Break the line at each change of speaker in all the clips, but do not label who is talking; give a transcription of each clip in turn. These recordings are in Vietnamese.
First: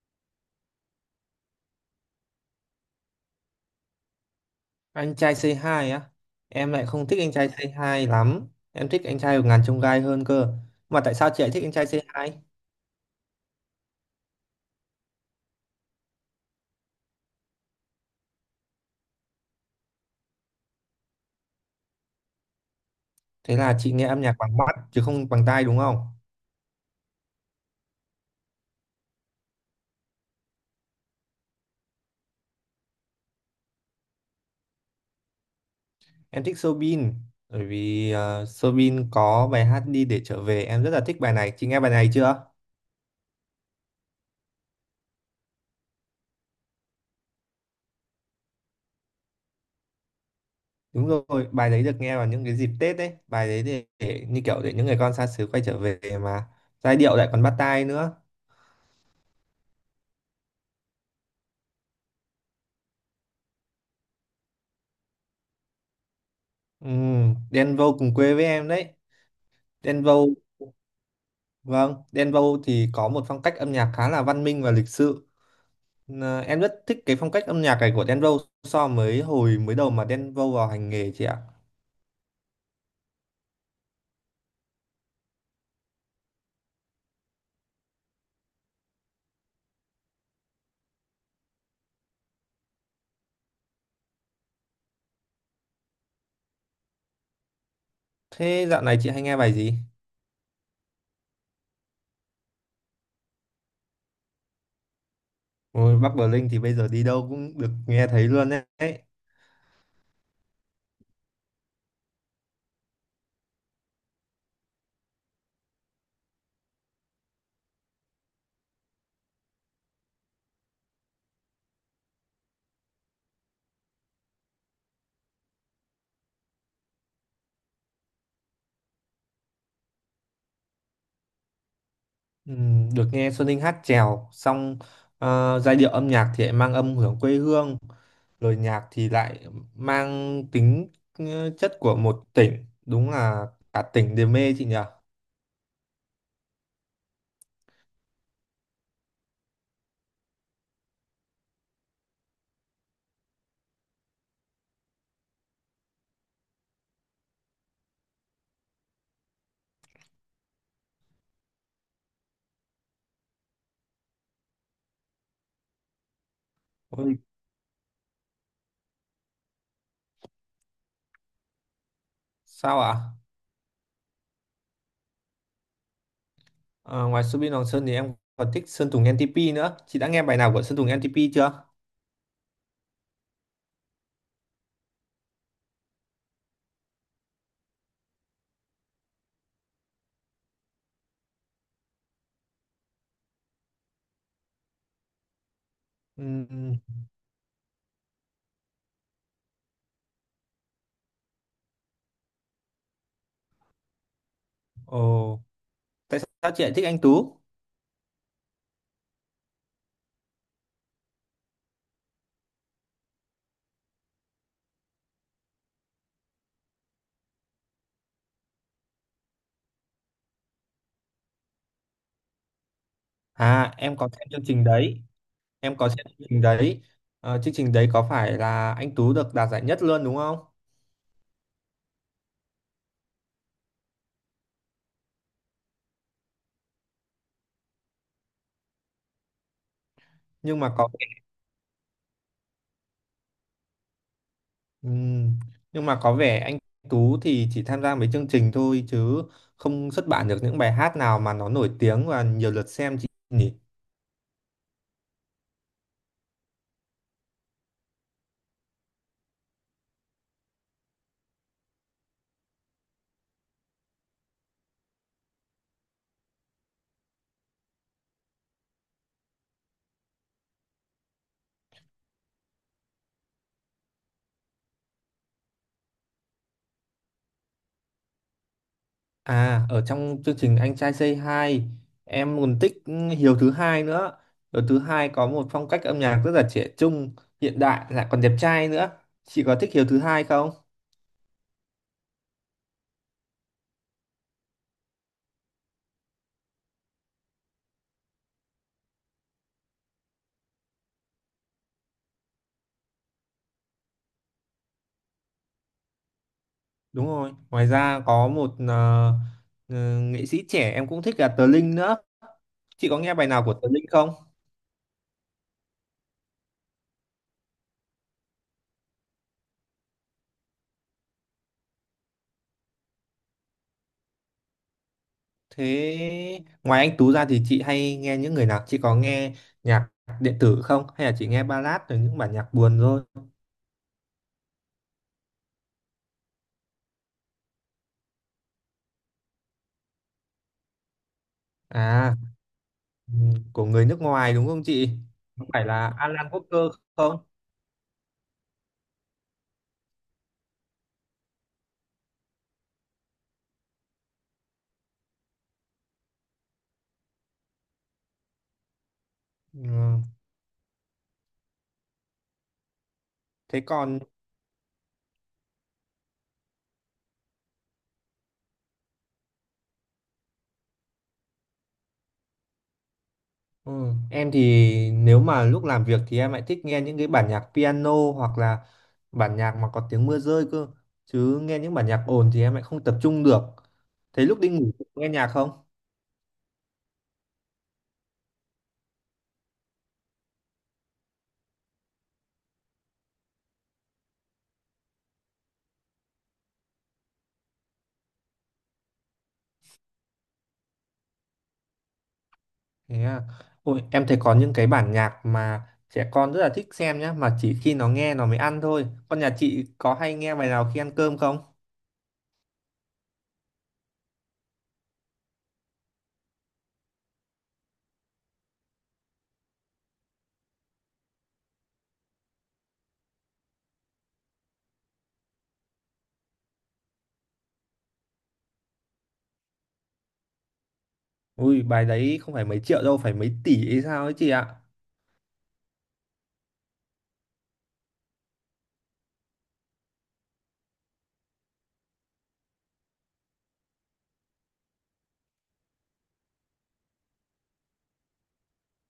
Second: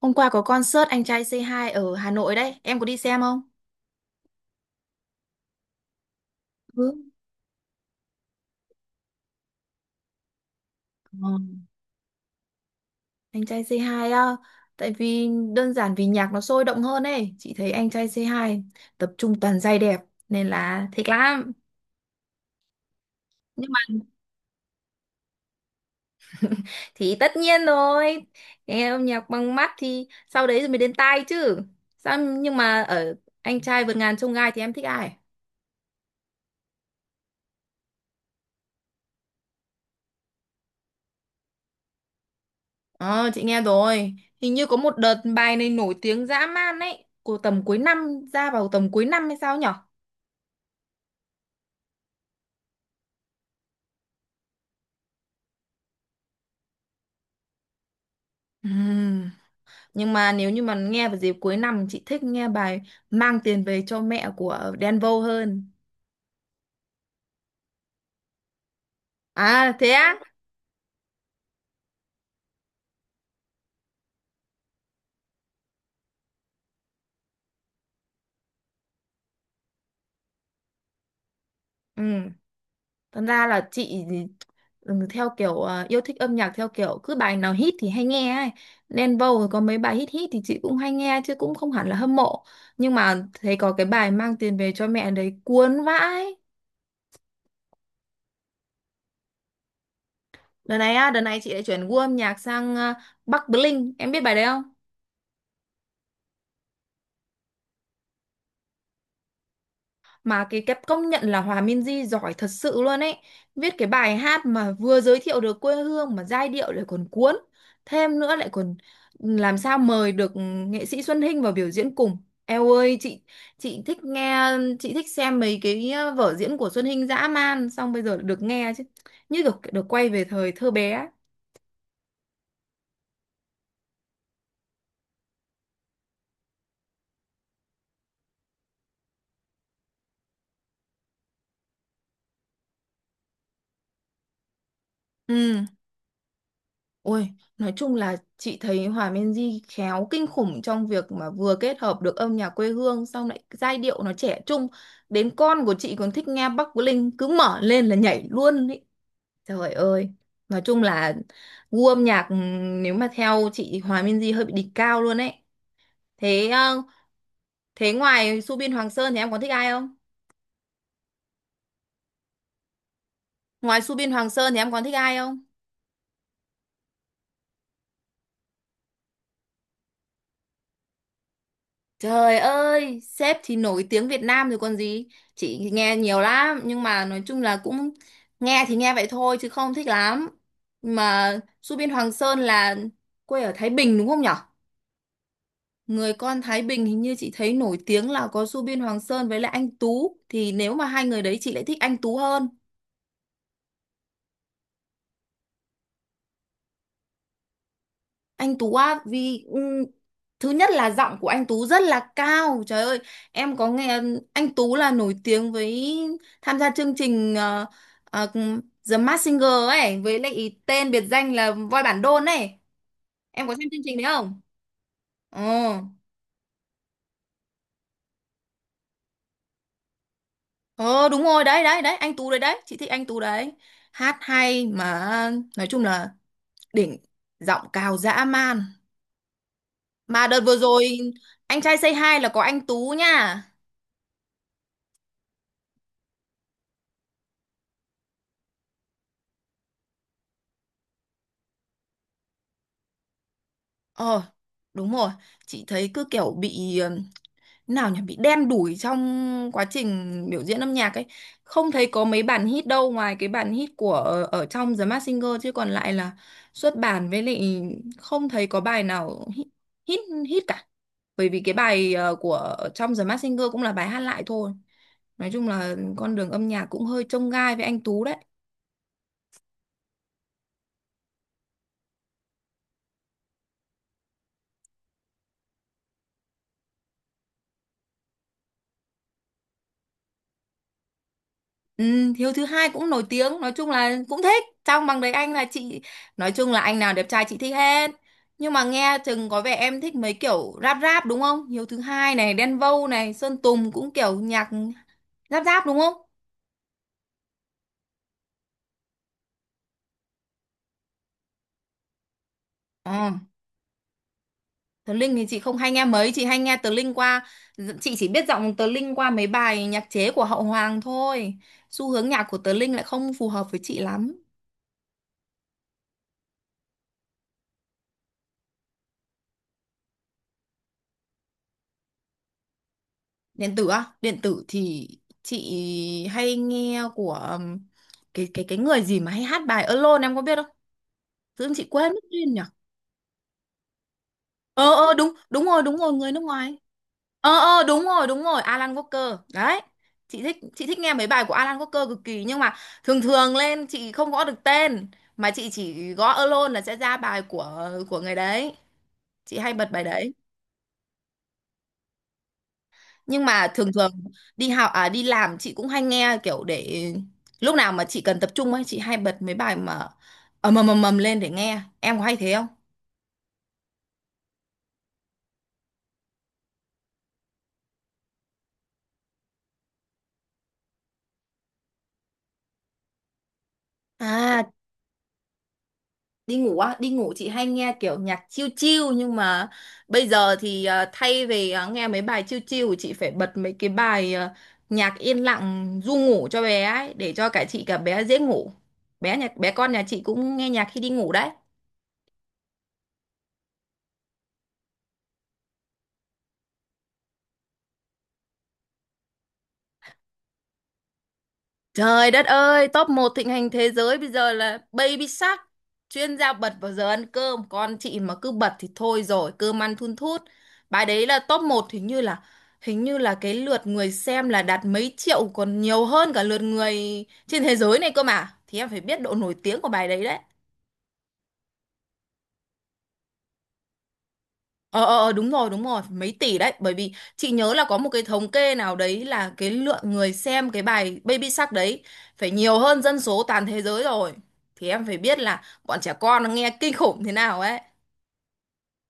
Hôm qua có concert Anh trai C2 ở Hà Nội đấy, em có đi xem không?
Anh trai Say hai á. Em lại
Ừ.
không thích anh trai Say hai lắm. Em thích anh trai của ngàn chông gai hơn cơ. Mà tại
Ờ.
sao chị lại thích anh trai Say hai?
Anh trai C2 á, tại vì đơn giản vì nhạc nó sôi động hơn ấy, chị thấy Anh trai C2 tập trung toàn giai đẹp nên là thích lắm.
Thế
Nhưng
là
mà
chị nghe âm nhạc bằng mắt chứ không bằng tai đúng không?
thì tất nhiên rồi, nghe âm nhạc bằng mắt thì sau đấy rồi mới đến tai chứ. Sao nhưng mà ở Anh trai vượt ngàn chông gai thì em thích ai?
Em thích Soobin. Bởi vì Soobin có bài hát Đi Để Trở Về. Em rất là thích bài này. Chị nghe bài này chưa?
Ờ, chị nghe rồi. Hình như có một đợt bài này nổi tiếng dã man ấy, của tầm cuối năm ra vào tầm cuối năm hay sao nhỉ?
Đúng rồi, bài đấy được nghe vào những cái dịp Tết đấy. Bài đấy để như kiểu để những người con xa xứ quay trở về mà. Giai điệu lại còn bắt tai nữa.
Ừm, Nhưng mà nếu như mà nghe vào dịp cuối năm chị thích nghe bài Mang Tiền Về Cho Mẹ của Đen Vâu hơn.
Ừ, Đen Vâu cùng quê với em đấy.
À thế
Đen
á?
Vâu. Vâng, Đen Vâu thì có một phong cách âm nhạc khá là văn minh và lịch sự. Ờ, em rất thích cái phong cách âm nhạc này của Đen Vâu so với hồi mới đầu mà Đen Vâu vào hành nghề chị ạ.
Ừ. Thật ra là chị thì, ừ, theo kiểu yêu thích âm nhạc theo kiểu cứ bài nào hit thì hay nghe ấy. Đen Vâu rồi có mấy bài hit hit thì chị cũng hay nghe chứ cũng không hẳn là hâm mộ. Nhưng mà thấy có cái bài Mang Tiền Về Cho Mẹ đấy cuốn vãi.
Thế dạo này chị hay nghe bài gì?
Đợt này á, đợt này chị lại chuyển gu âm nhạc sang Bắc Bling. Em biết bài đấy không?
Ôi, Bắc Bờ Linh thì bây giờ đi đâu cũng được nghe thấy luôn đấy.
Mà cái công nhận là Hòa Minzy giỏi thật sự luôn ấy, viết cái bài hát mà vừa giới thiệu được quê hương mà giai điệu lại còn cuốn, thêm nữa lại còn làm sao mời được nghệ sĩ Xuân Hinh vào biểu diễn cùng. Eo ơi, chị thích nghe, chị thích xem mấy cái vở diễn của Xuân Hinh dã man, xong bây giờ được nghe chứ như được được quay về thời thơ bé ấy.
Được nghe Xuân Ninh hát chèo, xong giai điệu âm nhạc thì lại mang âm hưởng quê hương, lời nhạc thì lại mang tính chất của một tỉnh. Đúng là cả tỉnh đều mê chị nhỉ?
Ừ. Ôi, nói chung là chị thấy Hòa Minzy khéo kinh khủng trong việc mà vừa kết hợp được âm nhạc quê hương xong lại giai điệu nó trẻ trung. Đến con của chị còn thích nghe Bắc Linh, cứ mở lên là nhảy luôn ý. Trời ơi, nói chung là gu âm nhạc, nếu mà theo chị thì Hòa Minzy hơi bị đỉnh cao luôn ấy. Thế ờ,
Ôi,
thế ngoài Subin Hoàng Sơn thì em còn thích ai không?
sao ạ?
Ngoài Subin Hoàng Sơn thì em còn thích ai không?
Ờ, ngoài Subin Hoàng Sơn thì em còn thích Sơn Tùng NTP nữa. Chị đã nghe bài nào của Sơn Tùng NTP chưa?
Trời ơi, sếp thì nổi tiếng Việt Nam rồi còn gì. Chị nghe nhiều lắm, nhưng mà nói chung là cũng nghe thì nghe vậy thôi chứ không thích lắm. Mà Su Biên Hoàng Sơn là quê ở Thái Bình đúng không nhở? Người con Thái
Ừm,
Bình hình như chị thấy nổi tiếng là có Su Biên Hoàng Sơn với lại anh Tú. Thì nếu mà hai người đấy chị lại thích anh Tú hơn.
Ồ, tại sao chị lại thích anh Tú?
Anh Tú á, vì thứ nhất là giọng của anh Tú rất là cao. Trời ơi, em có nghe anh Tú là nổi tiếng với tham gia chương trình ờ, The Masked Singer ấy với lại tên biệt danh là voi bản đôn ấy. Em có xem
À,
chương
em
trình đấy
có xem chương
không?
trình đấy.
Ờ.
Em có xem chương trình đấy. Ờ, chương trình đấy có phải là anh Tú được đạt giải nhất luôn đúng không?
Ờ đúng rồi, đấy đấy đấy, anh Tú đấy đấy, chị thích anh Tú đấy. Hát hay mà nói chung là đỉnh, giọng cao dã man. Mà đợt vừa
Nhưng mà
rồi
có
anh trai Say Hi là có anh Tú nha.
ừm, nhưng mà có vẻ anh Tú thì chỉ tham gia mấy chương trình thôi chứ không xuất bản được những bài hát nào mà nó nổi tiếng và nhiều lượt xem chị nhỉ?
Ờ, đúng rồi. Chị thấy cứ kiểu bị, nào nhỉ, bị đen đủi trong quá trình biểu diễn âm nhạc ấy. Không thấy có mấy bản hit đâu ngoài cái bản hit của ở trong The Masked Singer chứ còn lại là xuất bản, với lại không thấy có bài nào hit hit, hit cả. Bởi vì cái bài của ở trong The Masked Singer cũng là bài hát lại thôi. Nói chung là con đường âm nhạc cũng hơi chông gai với anh Tú đấy.
À, ở trong chương trình Anh trai Say Hi, em còn thích Hiếu thứ hai nữa. Hiếu thứ hai có một phong cách âm nhạc rất là trẻ trung, hiện đại lại còn đẹp trai nữa. Chị có thích Hiếu thứ hai không?
Ừ, Hiếu thứ hai cũng nổi tiếng, nói chung là cũng thích trong bằng đấy anh, là chị nói chung là anh nào đẹp trai chị thích hết, nhưng mà nghe chừng có vẻ em thích mấy kiểu rap rap đúng không? Hiếu thứ hai này, Đen Vâu này, Sơn Tùng cũng kiểu nhạc rap rap đúng không?
Đúng rồi. Ngoài ra có một nghệ sĩ trẻ em cũng thích là Tờ Linh nữa. Chị có
Ờ,
nghe bài nào của Tờ Linh không?
Tờ Linh thì chị không hay nghe mấy, chị hay nghe Tờ Linh qua, chị chỉ biết giọng Tờ Linh qua mấy bài nhạc chế của Hậu Hoàng thôi, xu hướng nhạc của Tờ Linh lại không phù hợp với chị lắm.
Thế ngoài anh Tú ra thì chị hay nghe những người nào? Chị có nghe nhạc điện tử không? Hay là chị nghe ballad rồi những bản nhạc buồn thôi?
Điện tử á, điện tử thì chị hay nghe của cái người gì mà hay hát bài Alone, em có biết không? Tự dưng chị quên mất
À,
tên nhỉ.
ừ, của người nước ngoài đúng không
ờ
chị?
ờ đúng đúng
Có
rồi
phải
đúng rồi
là
người nước
Alan
ngoài.
Walker không?
Ờ, đúng rồi, Alan Walker đấy. Chị thích nghe mấy bài của Alan Walker cực kỳ, nhưng mà thường thường lên chị không gõ được tên, mà chị chỉ gõ Alone là sẽ ra bài của người đấy, chị hay bật bài
Ừ.
đấy. Nhưng mà
Thế
thường thường
còn
đi học à đi làm chị cũng hay nghe kiểu để lúc nào mà chị cần tập trung ấy, chị hay bật mấy bài mà ầm ầm lên để nghe, em có hay thế không?
ừ, em thì nếu mà lúc làm việc thì em lại thích nghe những cái bản nhạc piano hoặc là bản nhạc mà có tiếng mưa rơi cơ. Chứ nghe những bản nhạc ồn thì em lại không tập trung được. Thế lúc đi
À,
ngủ nghe nhạc không?
đi ngủ á, đi ngủ chị hay nghe kiểu nhạc chill chill, nhưng mà bây giờ thì thay vì nghe mấy bài chill chill chị phải bật mấy cái bài, nhạc yên lặng ru ngủ cho bé ấy để cho cả chị cả bé dễ ngủ. Bé nhà con nhà chị cũng nghe nhạc khi đi ngủ đấy.
Thế à. Ôi, em thấy có những cái bản nhạc mà trẻ con rất là thích xem nhá, mà chỉ khi nó nghe nó mới ăn thôi. Con nhà chị có hay nghe bài nào khi ăn cơm không?
Trời đất ơi, top một thịnh hành thế giới bây giờ là Baby Shark, chuyên gia bật vào giờ ăn cơm, con chị mà cứ bật thì thôi rồi, cơm ăn thun thút. Bài đấy là top một, hình như là cái lượt người xem là đạt mấy triệu còn nhiều hơn cả lượt người trên thế giới này cơ mà. Thì em phải biết độ nổi tiếng của bài đấy đấy.
Ui, bài đấy không phải mấy triệu đâu, phải mấy tỷ hay sao ấy chị ạ.
Ờ, ờ, đúng rồi mấy tỷ đấy, bởi vì chị nhớ là có một cái thống kê nào đấy là cái lượng người xem cái bài Baby Shark đấy phải nhiều hơn dân số toàn thế giới rồi, thì em phải biết là bọn trẻ con nó nghe kinh khủng thế nào ấy.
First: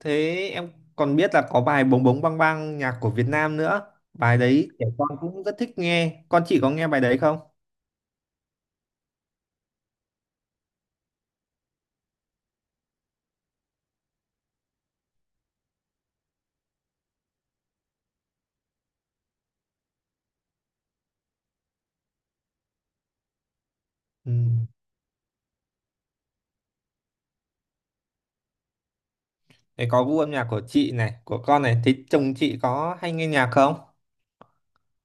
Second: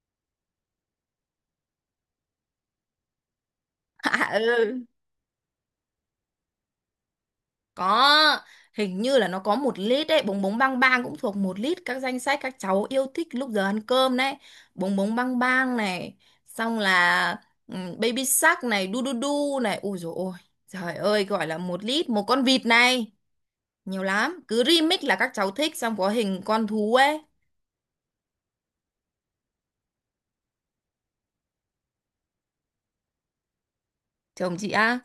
Thế em còn biết là có bài Bống Bống Bang Bang nhạc của Việt Nam nữa.
À,
Bài đấy
ừ.
trẻ con cũng rất thích nghe. Con chị có nghe bài đấy không?
Có, hình như là nó có một lít đấy, Bống Bống Bang Bang cũng thuộc một lít các danh sách các cháu yêu thích lúc giờ ăn cơm đấy. Bống Bống Bang Bang này, xong là, ừ, Baby Shark này, đu đu đu này, ui dồi ôi. Trời ơi, gọi là một lít một con vịt này. Nhiều
Ừ.
lắm, cứ remix là các cháu thích, xong có hình con thú ấy.
Thế có gu âm nhạc của chị này, của con này. Thế chồng chị có hay nghe nhạc không?
Chồng chị á,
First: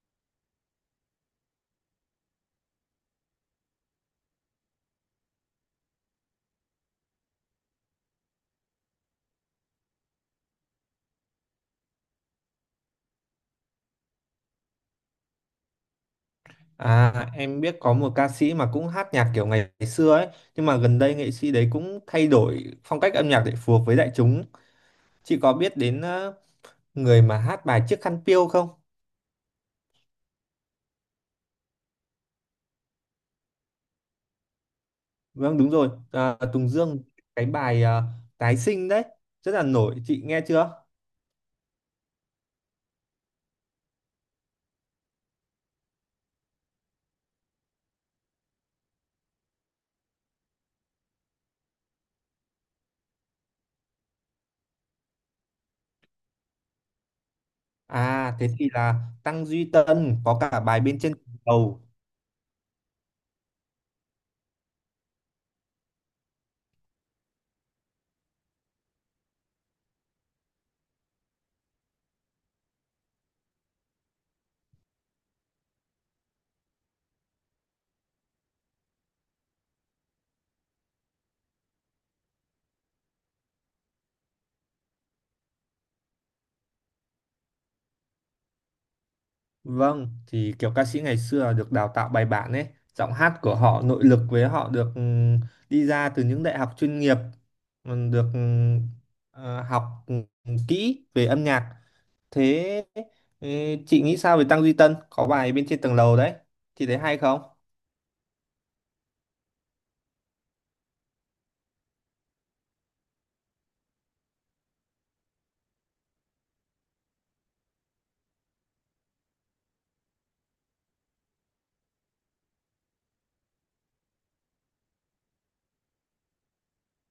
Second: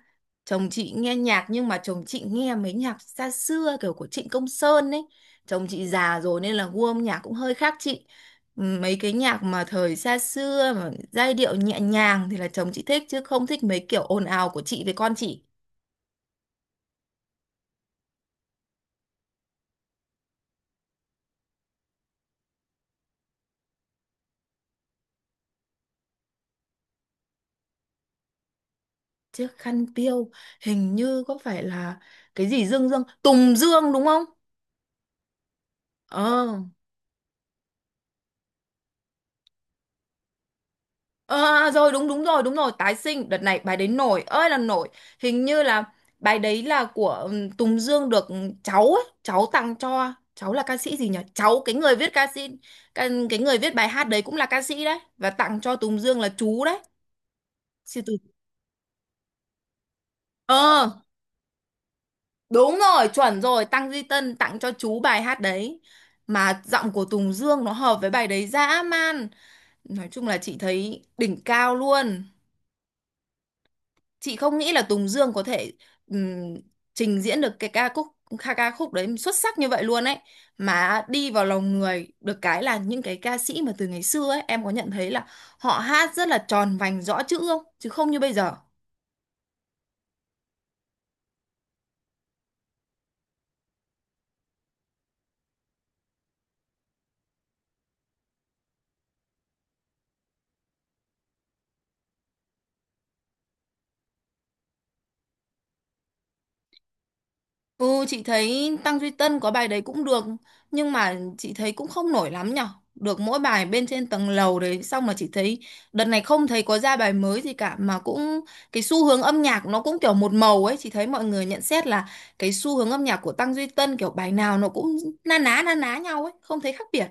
chồng chị nghe nhạc, nhưng mà chồng chị nghe mấy nhạc xa xưa kiểu của Trịnh Công Sơn ấy. Chồng chị già rồi nên là gu âm nhạc cũng hơi khác chị. Ừ, mấy cái nhạc mà thời xa xưa mà giai điệu nhẹ nhàng thì là chồng chị thích chứ không thích mấy kiểu ồn ào của chị với con chị.
À, em biết có một ca sĩ mà cũng hát nhạc kiểu ngày xưa ấy. Nhưng mà gần đây nghệ sĩ đấy cũng thay đổi phong cách âm nhạc để phù hợp với đại chúng. Chị có biết đến người mà hát bài Chiếc khăn piêu không?
Chiếc khăn piêu, hình như có phải là cái gì dương dương Tùng Dương đúng không?
Vâng đúng rồi,
Ờ.
à, Tùng Dương. Cái bài tái sinh đấy rất là nổi, chị nghe chưa?
Ờ, à, rồi đúng đúng rồi tái sinh, đợt này bài đấy nổi ơi là nổi. Hình như là bài đấy là của Tùng Dương được cháu ấy, cháu tặng cho, cháu là ca sĩ gì nhỉ, cháu, cái người viết ca sĩ, cái người viết bài hát đấy cũng là ca sĩ đấy và tặng cho Tùng Dương là chú đấy. Sư tử,
À thế thì là Tăng Duy Tân có cả bài
ờ
bên trên đầu.
đúng rồi, chuẩn rồi, Tăng Duy Tân tặng cho chú bài hát đấy. Mà giọng của Tùng Dương nó hợp với bài đấy dã man, nói chung là chị thấy đỉnh cao luôn. Chị không nghĩ là Tùng Dương có thể, ừm, trình diễn được cái ca khúc, ca ca khúc đấy xuất sắc như vậy luôn ấy, mà đi vào lòng người. Được cái là những cái ca sĩ mà từ ngày xưa ấy, em có nhận thấy là họ hát rất là tròn vành rõ chữ, không chứ không như bây giờ.
Vâng, thì kiểu ca sĩ ngày xưa là được đào tạo bài bản ấy, giọng hát của họ nội lực với họ được đi ra từ những đại học chuyên nghiệp, được học kỹ về âm nhạc. Thế ừ, chị nghĩ sao về Tăng Duy Tân có bài bên trên tầng lầu đấy, chị thấy hay không?
Ừ, chị thấy Tăng Duy Tân có bài đấy cũng được, nhưng mà chị thấy cũng không nổi lắm nhở, được mỗi bài bên trên tầng lầu đấy, xong mà chị thấy đợt này không thấy có ra bài mới gì cả, mà cũng cái xu hướng âm nhạc nó cũng kiểu một màu ấy, chị thấy mọi người nhận xét là cái xu hướng âm nhạc của Tăng Duy Tân kiểu bài nào nó cũng na ná nhau ấy, không thấy khác biệt.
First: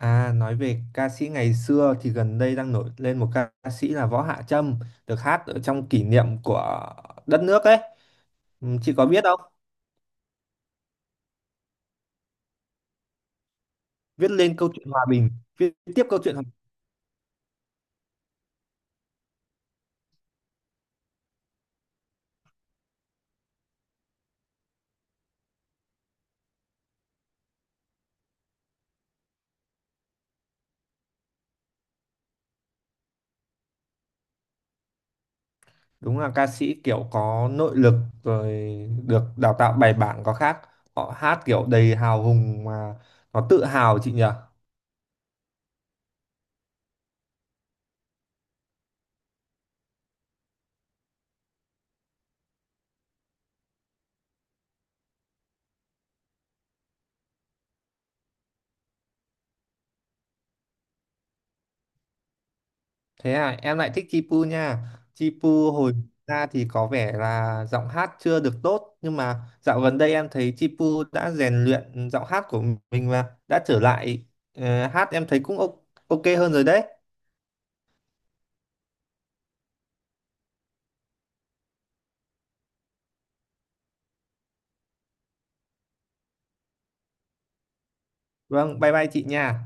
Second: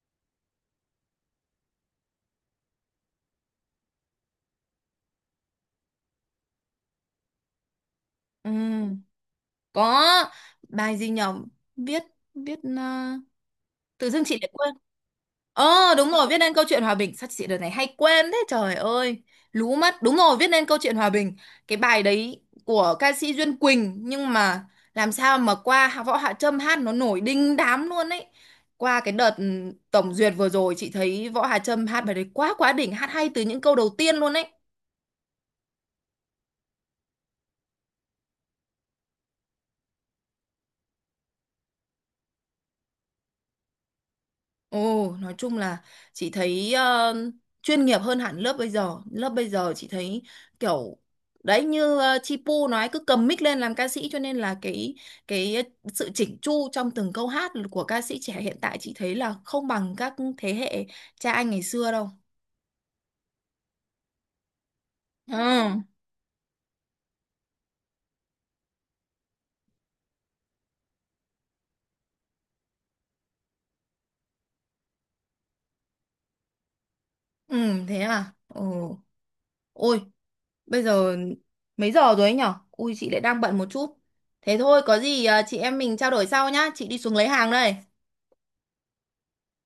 À, nói về ca sĩ ngày xưa thì gần đây đang nổi lên một ca sĩ là Võ Hạ Trâm, được hát ở trong kỷ niệm của đất nước ấy.
Ừ.
Ừ, chị có biết không?
Có bài gì nhở? Viết viết tự dưng
Viết
chị lại
lên câu
quên.
chuyện hòa bình, viết
Ờ
tiếp
đúng
câu
rồi,
chuyện
viết
hòa bình.
nên câu chuyện hòa bình, sao chị đợt này hay quên thế trời ơi, lú mất. Đúng rồi, viết nên câu chuyện hòa bình, cái bài đấy của ca sĩ Duyên Quỳnh, nhưng mà làm sao mà qua Võ Hạ Trâm hát nó nổi đinh đám luôn ấy. Qua cái đợt tổng duyệt vừa rồi chị thấy Võ Hạ Trâm hát bài đấy quá quá đỉnh, hát hay từ những câu đầu tiên luôn ấy.
Đúng là ca sĩ kiểu có nội lực rồi được đào tạo bài bản có khác. Họ hát kiểu đầy hào hùng mà nó tự hào chị nhỉ?
Ồ, nói chung là chị thấy chuyên nghiệp hơn hẳn lớp bây giờ. Lớp bây giờ chị thấy kiểu đấy, như Chi Pu nói cứ cầm mic lên làm ca sĩ, cho nên là cái sự chỉnh chu trong từng câu hát của ca sĩ trẻ hiện tại chị thấy là không bằng các thế hệ cha anh ngày xưa đâu.
Thế à, em lại thích Chipu nha.
Ừ,
Chipu hồi ra thì có vẻ là giọng hát chưa được tốt nhưng mà dạo gần đây em thấy Chipu đã rèn luyện giọng hát của mình và đã trở lại hát em thấy cũng ok ok hơn rồi đấy.
ừ, thế à. Ồ, ôi, bây giờ mấy giờ rồi ấy nhở? Ui chị lại đang bận một chút. Thế thôi, có gì chị em mình trao đổi sau nhá. Chị đi xuống lấy hàng đây.
Vâng, bye bye chị nha.